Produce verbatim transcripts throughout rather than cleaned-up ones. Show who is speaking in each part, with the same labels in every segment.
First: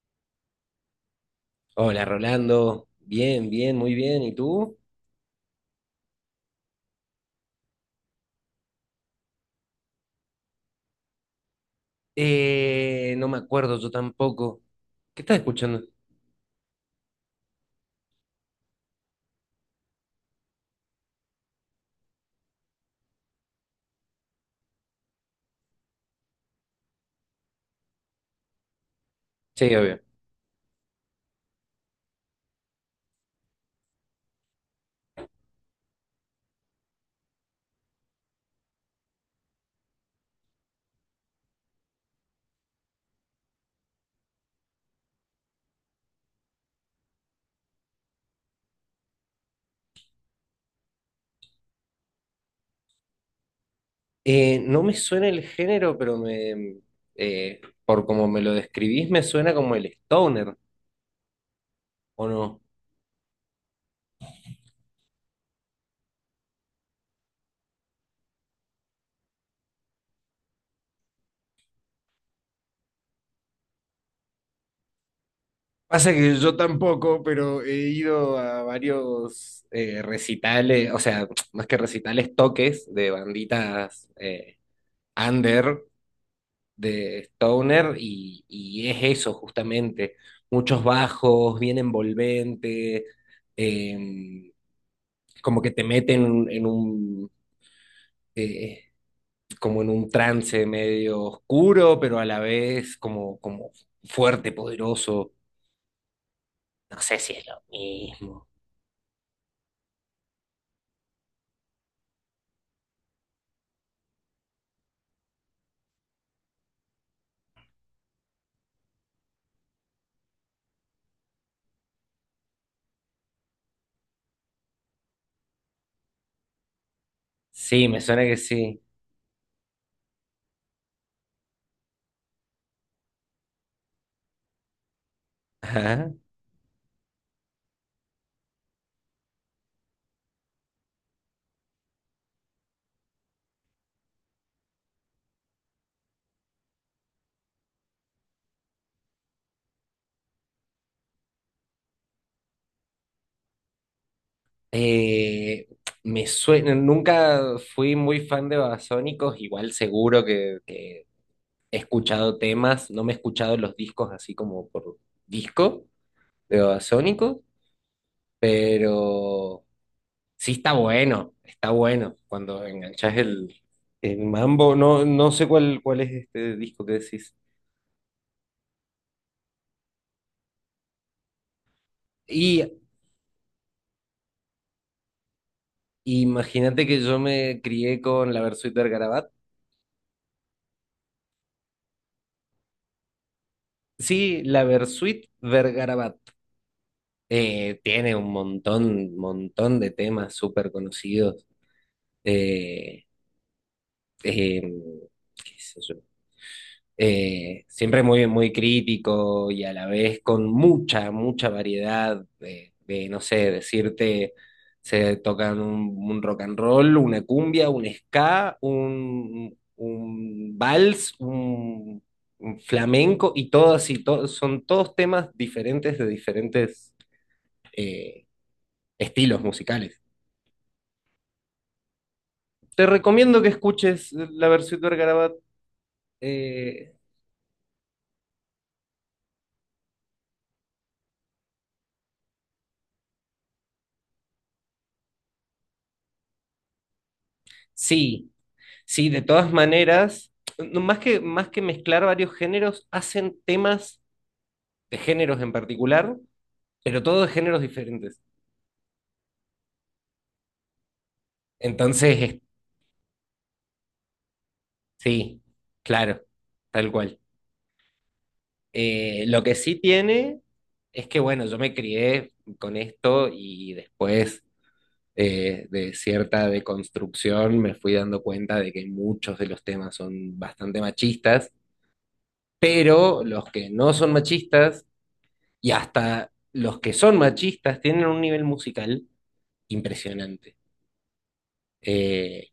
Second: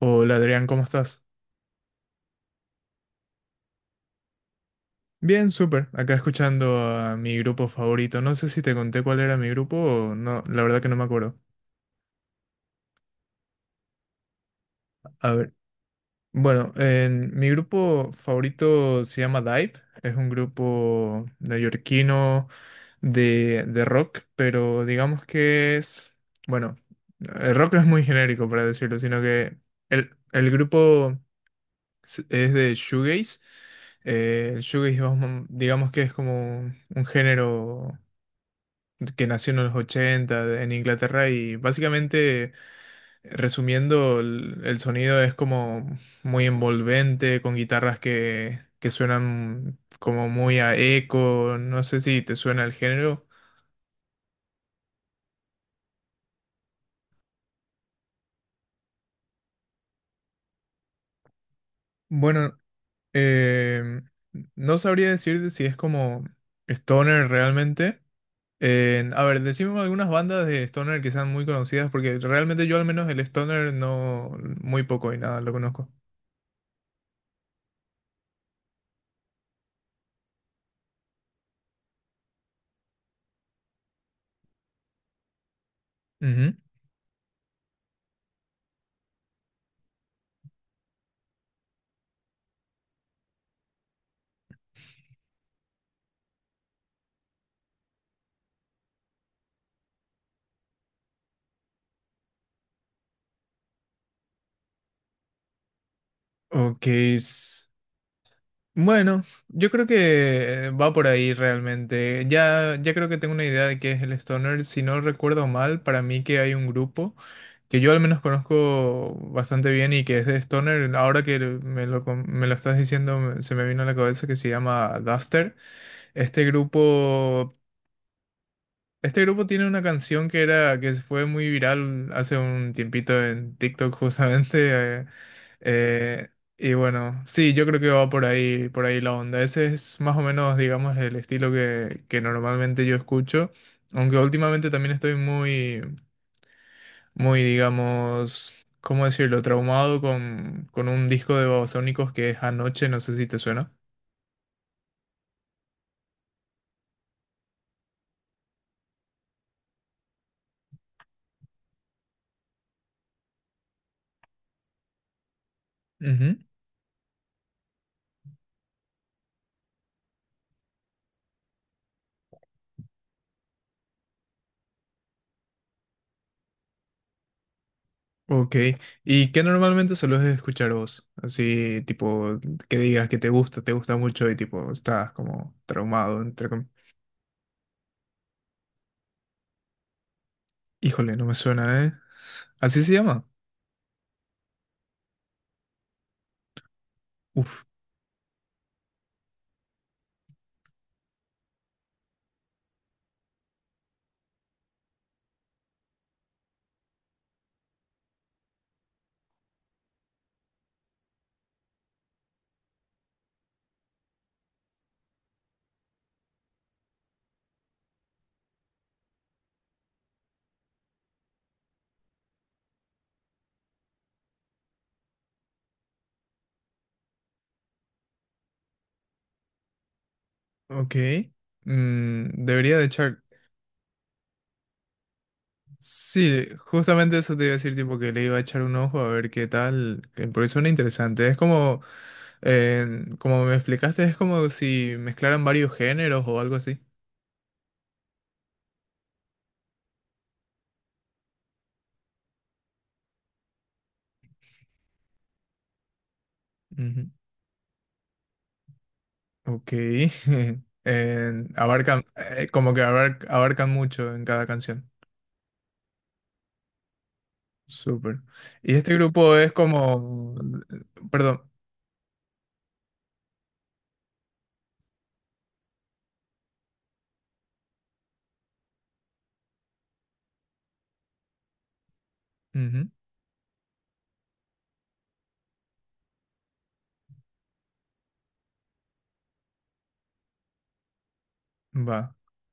Speaker 1: Hola Adrián, ¿cómo estás?
Speaker 2: Hola Rolando, bien, bien, muy bien. ¿Y tú?
Speaker 1: Bien, súper. Acá escuchando a mi grupo favorito. No sé si te conté cuál era mi grupo o no, la verdad que no me acuerdo.
Speaker 2: Eh, no me acuerdo yo tampoco. ¿Qué
Speaker 1: A
Speaker 2: estás
Speaker 1: ver,
Speaker 2: escuchando?
Speaker 1: bueno, en- mi grupo favorito se llama Dive. Es un grupo neoyorquino de, de rock, pero digamos que es, bueno, el rock no es muy genérico para decirlo, sino que
Speaker 2: Sí, obvio.
Speaker 1: el, el grupo s- es de shoegaze. Eh, el shoegaze, vamos, digamos que es como un género que nació en los ochenta en Inglaterra y básicamente, resumiendo, el, el sonido es como muy envolvente, con guitarras que, que suenan como muy a eco, no sé si te suena el género.
Speaker 2: Eh, no me suena el género, pero me, eh, por como me lo describís, me suena como el stoner, ¿o
Speaker 1: Bueno,
Speaker 2: no?
Speaker 1: eh, no sabría decirte si es como stoner realmente. Eh, a ver, decime algunas bandas de stoner que sean muy conocidas, porque realmente yo al menos el stoner no, muy poco y nada, lo conozco.
Speaker 2: Pasa que yo tampoco, pero he ido a varios eh, recitales, o sea, más que recitales, toques de banditas eh, under
Speaker 1: Ujú.
Speaker 2: de stoner y, y es eso justamente, muchos bajos, bien envolvente, eh, como que te meten en un, eh, como en un trance medio oscuro, pero a la vez como, como fuerte, poderoso.
Speaker 1: Ok,
Speaker 2: No sé si es lo
Speaker 1: s-
Speaker 2: mismo.
Speaker 1: bueno, yo creo que eh, va por ahí realmente. Ya, ya creo que tengo una idea de qué es el stoner. Si no recuerdo mal, para mí que hay un grupo que yo al menos conozco bastante bien y que es de stoner. Ahora que me lo, com- me lo estás diciendo, me- se me vino a la cabeza que se llama Duster. Este grupo
Speaker 2: Sí, me suena que sí.
Speaker 1: este grupo tiene una canción que era, que fue muy viral hace un tiempito en TikTok justamente. eh,
Speaker 2: Ajá.
Speaker 1: eh, y bueno, sí, yo creo que va por ahí, por ahí la onda. Ese es más o menos, digamos, el estilo que, que normalmente yo escucho. Aunque últimamente también estoy muy, muy, digamos, ¿cómo decirlo? Traumado con, con un disco de Babasónicos que es Anoche, no sé si te suena.
Speaker 2: Eh, Me suena, nunca fui muy fan de Babasónicos, igual seguro que, que he escuchado temas, no me he escuchado los discos así como por disco
Speaker 1: Ujú.
Speaker 2: de Babasónicos, pero sí está bueno, está bueno cuando enganchas el, el mambo, no, no sé cuál, cuál es este disco que decís.
Speaker 1: Ok, ¿y qué normalmente sueles escuchar vos? Así, tipo,
Speaker 2: Y
Speaker 1: que digas que te gusta, te gusta mucho y tipo, estás como traumado, entre com-
Speaker 2: imagínate que yo me crié con la Versuit Vergarabat.
Speaker 1: Híjole, no me suena, ¿eh? ¿Así se llama?
Speaker 2: Sí, la Versuit Vergarabat
Speaker 1: Uf,
Speaker 2: eh, tiene un montón, montón de temas súper conocidos. Eh, em, qué sé yo. Eh, siempre muy, muy crítico y a la vez con mucha, mucha variedad de, de, no sé, decirte, se tocan un, un rock and roll, una cumbia, un ska, un, un vals, un, un flamenco y todas y to- son todos temas diferentes de diferentes eh, estilos musicales.
Speaker 1: ok. Mm, debería de
Speaker 2: Te
Speaker 1: echar...
Speaker 2: recomiendo que escuches la versión de Garabat.
Speaker 1: Sí,
Speaker 2: eh,
Speaker 1: justamente eso te iba a decir, tipo, que le iba a echar un ojo a ver qué tal, que- porque suena interesante. Es como, eh, como me explicaste, es como si mezclaran varios géneros o algo así.
Speaker 2: sí, Sí, de todas maneras, no, más que, más que mezclar varios géneros, hacen temas de géneros en particular, pero todos de géneros diferentes.
Speaker 1: Ok. Eh, abarcan,
Speaker 2: Entonces, es-
Speaker 1: eh, como que abar- abarcan mucho en cada canción.
Speaker 2: sí, claro, tal cual.
Speaker 1: Súper. Y este
Speaker 2: Eh,
Speaker 1: grupo
Speaker 2: lo
Speaker 1: es
Speaker 2: que sí
Speaker 1: como...
Speaker 2: tiene
Speaker 1: eh,
Speaker 2: es que,
Speaker 1: Perdón.
Speaker 2: bueno, yo me crié con esto y después eh, de cierta deconstrucción me fui dando cuenta de que muchos de los temas son bastante machistas,
Speaker 1: Ujú.
Speaker 2: pero los que no son machistas. Y hasta los que son machistas tienen un nivel musical impresionante.
Speaker 1: Va.
Speaker 2: Eh,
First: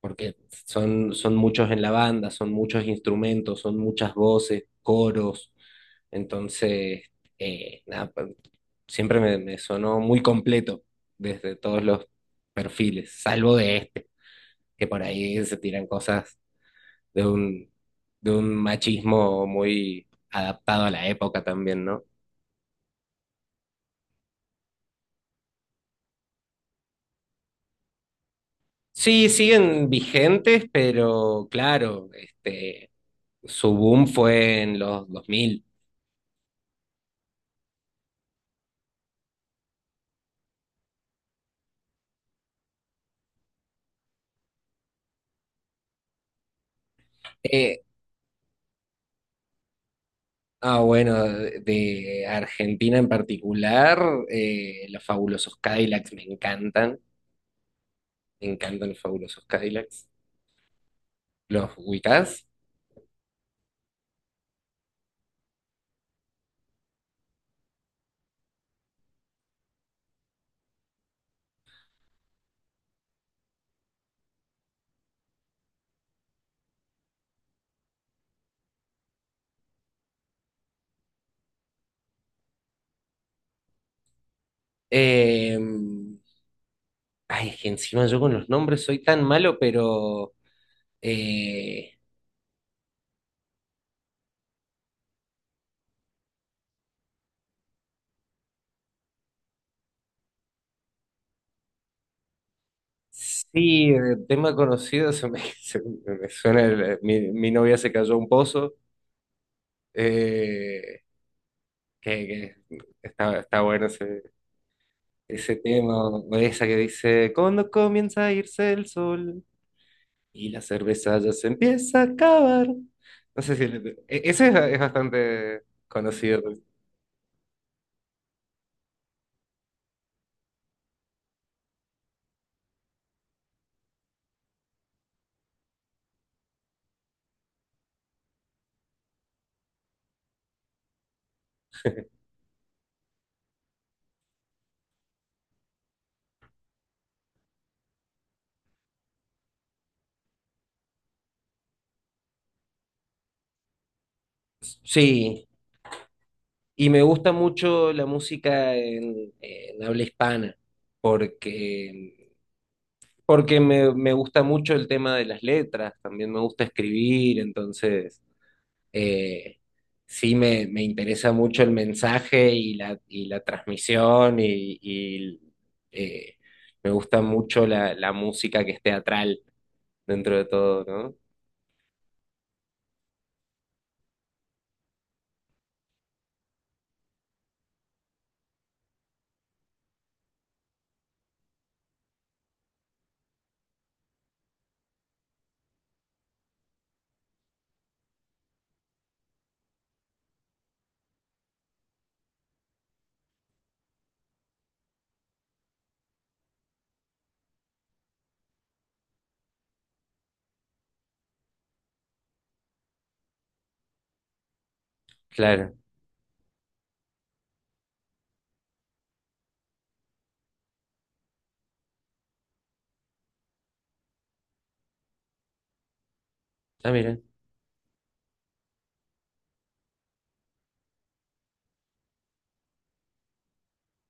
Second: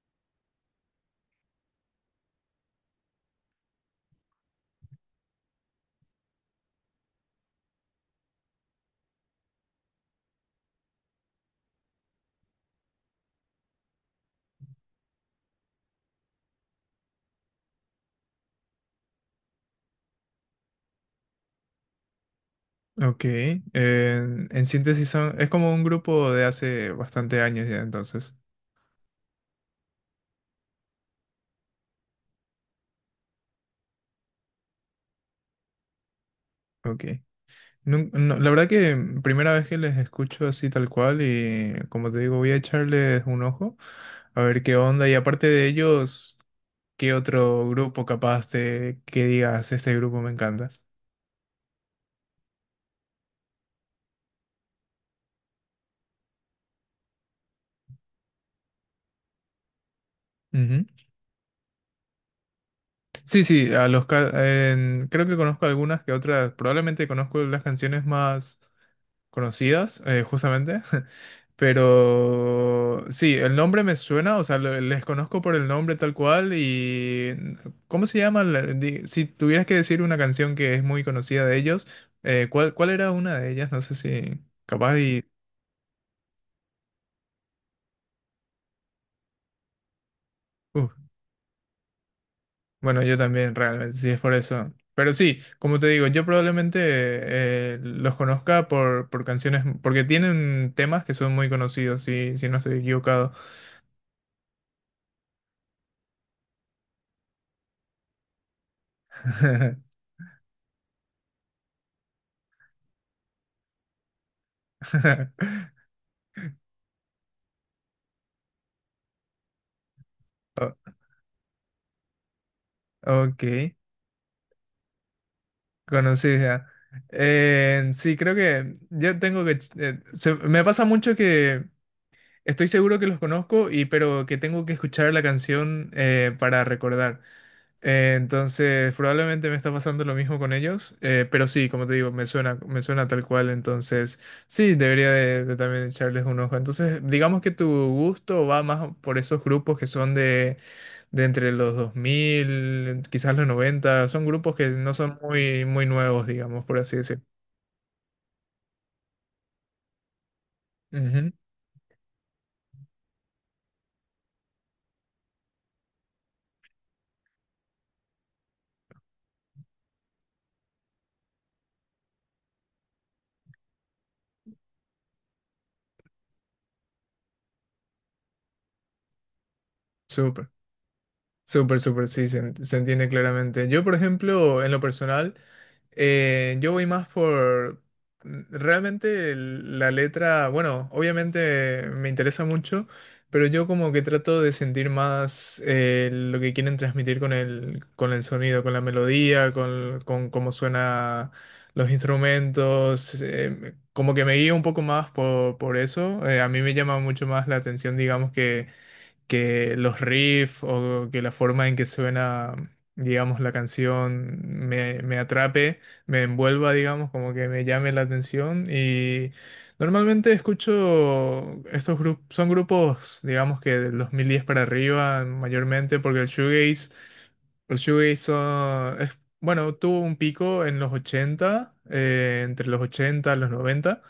Speaker 2: Porque son, son muchos en la banda, son muchos instrumentos, son muchas voces, coros. Entonces, eh, nada, pa- siempre me, me sonó muy completo desde todos los perfiles, salvo de este, que por ahí se tiran cosas de un, de un machismo muy adaptado a la época también, ¿no?
Speaker 1: Ok. Eh, en síntesis son, es como un grupo de hace bastante años ya entonces.
Speaker 2: Sí, siguen vigentes, pero claro, este, su boom fue en los dos mil.
Speaker 1: Ok. Nun- no, la verdad que primera vez que les escucho así tal cual y como te digo voy a echarles un ojo a ver qué onda y aparte de ellos, ¿qué otro
Speaker 2: Eh,
Speaker 1: grupo capaz te que digas este grupo me encanta?
Speaker 2: ah, bueno, de Argentina en particular, eh, los fabulosos Cadillacs me encantan, me encantan los fabulosos Cadillacs.
Speaker 1: Ujú.
Speaker 2: ¿Los ubicás?
Speaker 1: Sí, sí, a los ca- en- creo que conozco algunas que otras, probablemente conozco las canciones más conocidas, eh, justamente, pero sí, el nombre me suena, o sea, lo- les conozco por el nombre tal cual y ¿cómo se llama? la- di- Si tuvieras que decir una canción que es muy conocida de ellos, eh, ¿cuál, cuál era una de ellas? No sé si capaz y...
Speaker 2: Eh, ay, es que encima yo con los nombres soy tan malo, pero
Speaker 1: uh.
Speaker 2: eh,
Speaker 1: Bueno, yo también, realmente, sí, es por eso. Pero sí, como te digo, yo probablemente eh, los conozca por, por canciones, porque tienen temas que son muy conocidos, si, si no estoy equivocado.
Speaker 2: sí, el tema conocido se me, se me suena, el- mi mi novia se cayó a un pozo. Eh, que, que está, está bueno ese, ese tema, o esa que dice, cuando comienza a irse el sol y la cerveza ya se empieza a acabar. No
Speaker 1: Ok,
Speaker 2: sé si... le- e- ese es, es bastante conocido.
Speaker 1: conocida. Eh, sí, creo que yo tengo que... eh, se- me pasa mucho que estoy seguro que los conozco, y, pero que tengo que escuchar la canción eh, para recordar. Eh, entonces, probablemente me está pasando lo mismo con ellos, eh, pero sí, como te digo, me suena, me suena tal cual, entonces sí, debería de, de también echarles un ojo. Entonces, digamos que tu gusto va más por esos grupos que son de, de entre los dos mil, quizás los noventa, son grupos que no son
Speaker 2: Sí,
Speaker 1: muy, muy nuevos, digamos, por
Speaker 2: y
Speaker 1: así
Speaker 2: me
Speaker 1: decirlo.
Speaker 2: gusta mucho la música en, en habla hispana,
Speaker 1: Ujú.
Speaker 2: porque, porque me, me gusta mucho el tema de las letras, también me gusta escribir, entonces... eh, sí me, me interesa mucho el mensaje y la, y la transmisión y, y, eh, me gusta mucho la, la música que es teatral dentro de
Speaker 1: Súper.
Speaker 2: todo, ¿no?
Speaker 1: Súper, súper, sí, se, en- se entiende claramente. Yo, por ejemplo, en lo personal, eh, yo voy más por mm, realmente el- la letra, bueno, obviamente me interesa mucho, pero yo como que trato de sentir más eh, lo que quieren transmitir con el, con el sonido, con la melodía, con, con cómo suena los instrumentos, eh, como que me guío un poco más por, por eso. Eh, a mí me llama mucho más la atención, digamos que que los riffs o que la forma en que suena, digamos, la canción me, me
Speaker 2: Claro.
Speaker 1: atrape, me envuelva, digamos, como que me llame la atención. Y normalmente escucho estos grupos, son grupos, digamos, que del dos mil diez para arriba, mayormente, porque el shoegaze,
Speaker 2: Ah, mira.
Speaker 1: el shoegaze son- es, bueno, tuvo un pico en los ochenta, eh, entre los ochenta y los noventa.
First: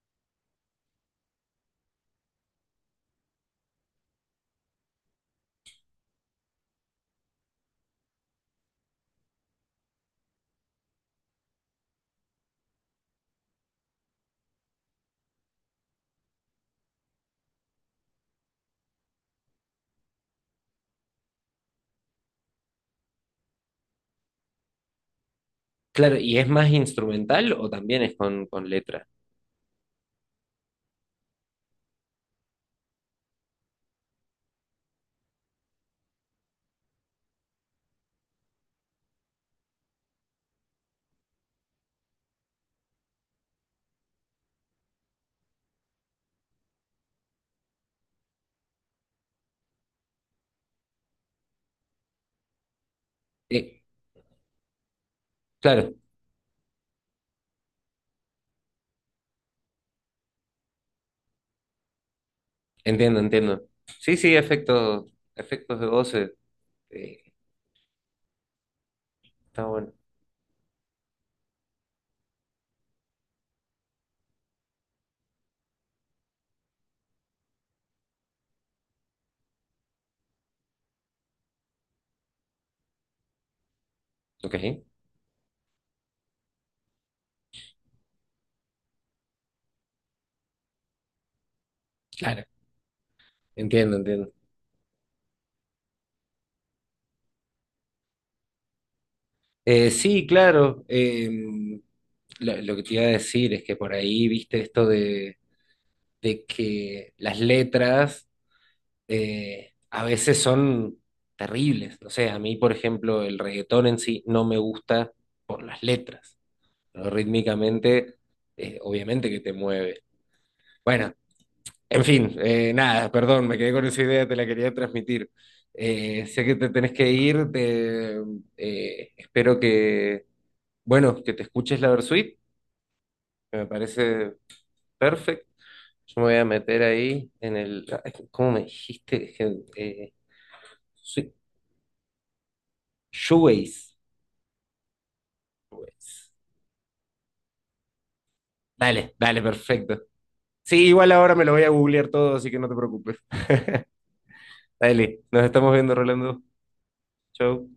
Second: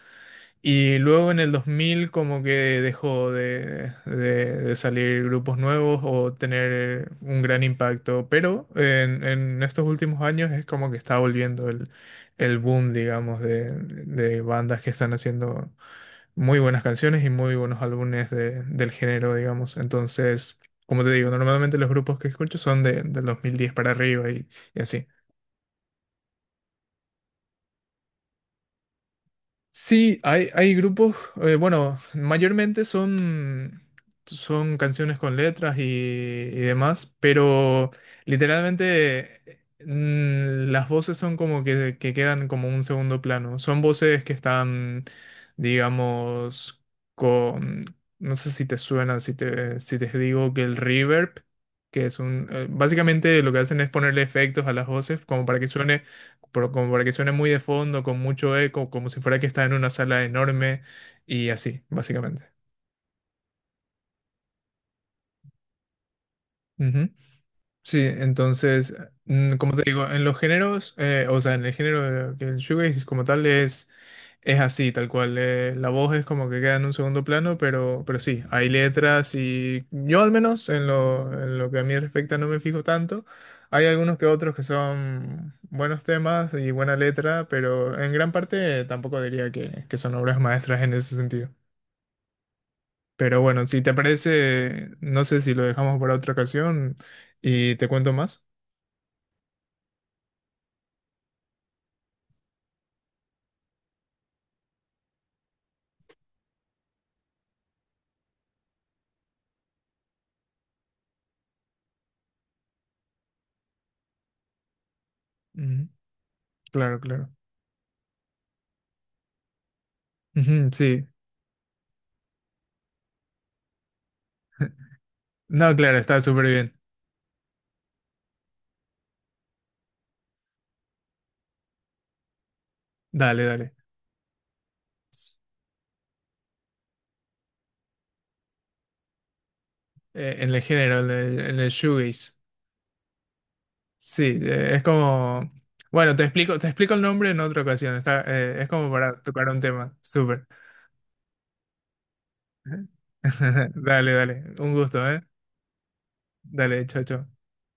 Speaker 1: Y luego en el dos mil como que dejó de, de- de salir grupos nuevos o tener un gran impacto, pero en, en estos últimos años es como que está volviendo el, el boom, digamos, de, de bandas que están haciendo muy buenas canciones y muy buenos álbumes de- del género, digamos. Entonces, como te digo, normalmente los grupos que escucho son de, del dos mil diez para arriba y, y así.
Speaker 2: Claro, ¿y es más instrumental o también es con, con letra?
Speaker 1: Sí, hay, hay grupos, eh, bueno, mayormente son, son canciones con letras y, y demás, pero literalmente eh, mm, las voces son como que, que quedan como un segundo plano. Son voces que están, digamos, con, no sé si te suena, si te, si te digo que el reverb, que es un, eh, básicamente lo que hacen
Speaker 2: Eh,
Speaker 1: es ponerle efectos a las voces como para que
Speaker 2: claro,
Speaker 1: suene pero como para que suene muy de fondo, con mucho eco, como si fuera que está en una sala enorme y así, básicamente.
Speaker 2: entiendo, entiendo. Sí, sí, efectos, efectos de voces. eh,
Speaker 1: Sí, entonces, mm,
Speaker 2: está
Speaker 1: como te
Speaker 2: bueno.
Speaker 1: digo, en los géneros, eh, o sea, en el género que el shoegaze como tal es, es así, tal cual. Eh, la voz es como que queda en un segundo plano, pero, pero sí, hay letras y yo al menos en lo, en lo que a mí respecta no me fijo tanto. Hay algunos que otros que
Speaker 2: Ok.
Speaker 1: son buenos temas y buena letra, pero en gran parte tampoco diría que, que son obras maestras en ese sentido.
Speaker 2: Claro.
Speaker 1: Pero bueno, si te
Speaker 2: Entiendo, entiendo.
Speaker 1: parece, no sé si lo dejamos para otra ocasión y te cuento más.
Speaker 2: Eh, sí, claro. em, lo, lo que te iba a decir es que por ahí viste esto de, de que las letras eh, a veces son terribles. No sé, a mí, por ejemplo, el reggaetón en sí no me gusta por las
Speaker 1: Ujú.
Speaker 2: letras.
Speaker 1: Claro,
Speaker 2: Pero
Speaker 1: claro.
Speaker 2: rítmicamente, eh, obviamente que te mueve.
Speaker 1: Ujú, sí.
Speaker 2: Bueno, en fin, eh, nada, perdón, me quedé con esa idea, te la quería transmitir.
Speaker 1: No, claro, está
Speaker 2: Eh, sé
Speaker 1: súper
Speaker 2: que te
Speaker 1: bien.
Speaker 2: tenés que ir, te, eh, espero que bueno, que te escuches la Versuit,
Speaker 1: Dale,
Speaker 2: que me
Speaker 1: dale.
Speaker 2: parece perfecto. Yo me voy a meter ahí en el. Ay, ¿cómo me dijiste? Es que, Eh,
Speaker 1: Eh, en el género, en
Speaker 2: sui-
Speaker 1: el, en el shoegaze.
Speaker 2: shoegaze.
Speaker 1: Sí, eh, es como... Bueno, te
Speaker 2: Shoegaze.
Speaker 1: explico, te explico el nombre en otra ocasión. Está, eh, es como
Speaker 2: Dale,
Speaker 1: para
Speaker 2: dale,
Speaker 1: tocar un tema.
Speaker 2: perfecto.
Speaker 1: Súper.
Speaker 2: Sí, igual ahora me lo voy a googlear todo, así que no te preocupes.
Speaker 1: Dale, dale. Un gusto, ¿eh?
Speaker 2: Dale, nos estamos viendo, Rolando.
Speaker 1: Dale, chao, chao.
Speaker 2: Chau.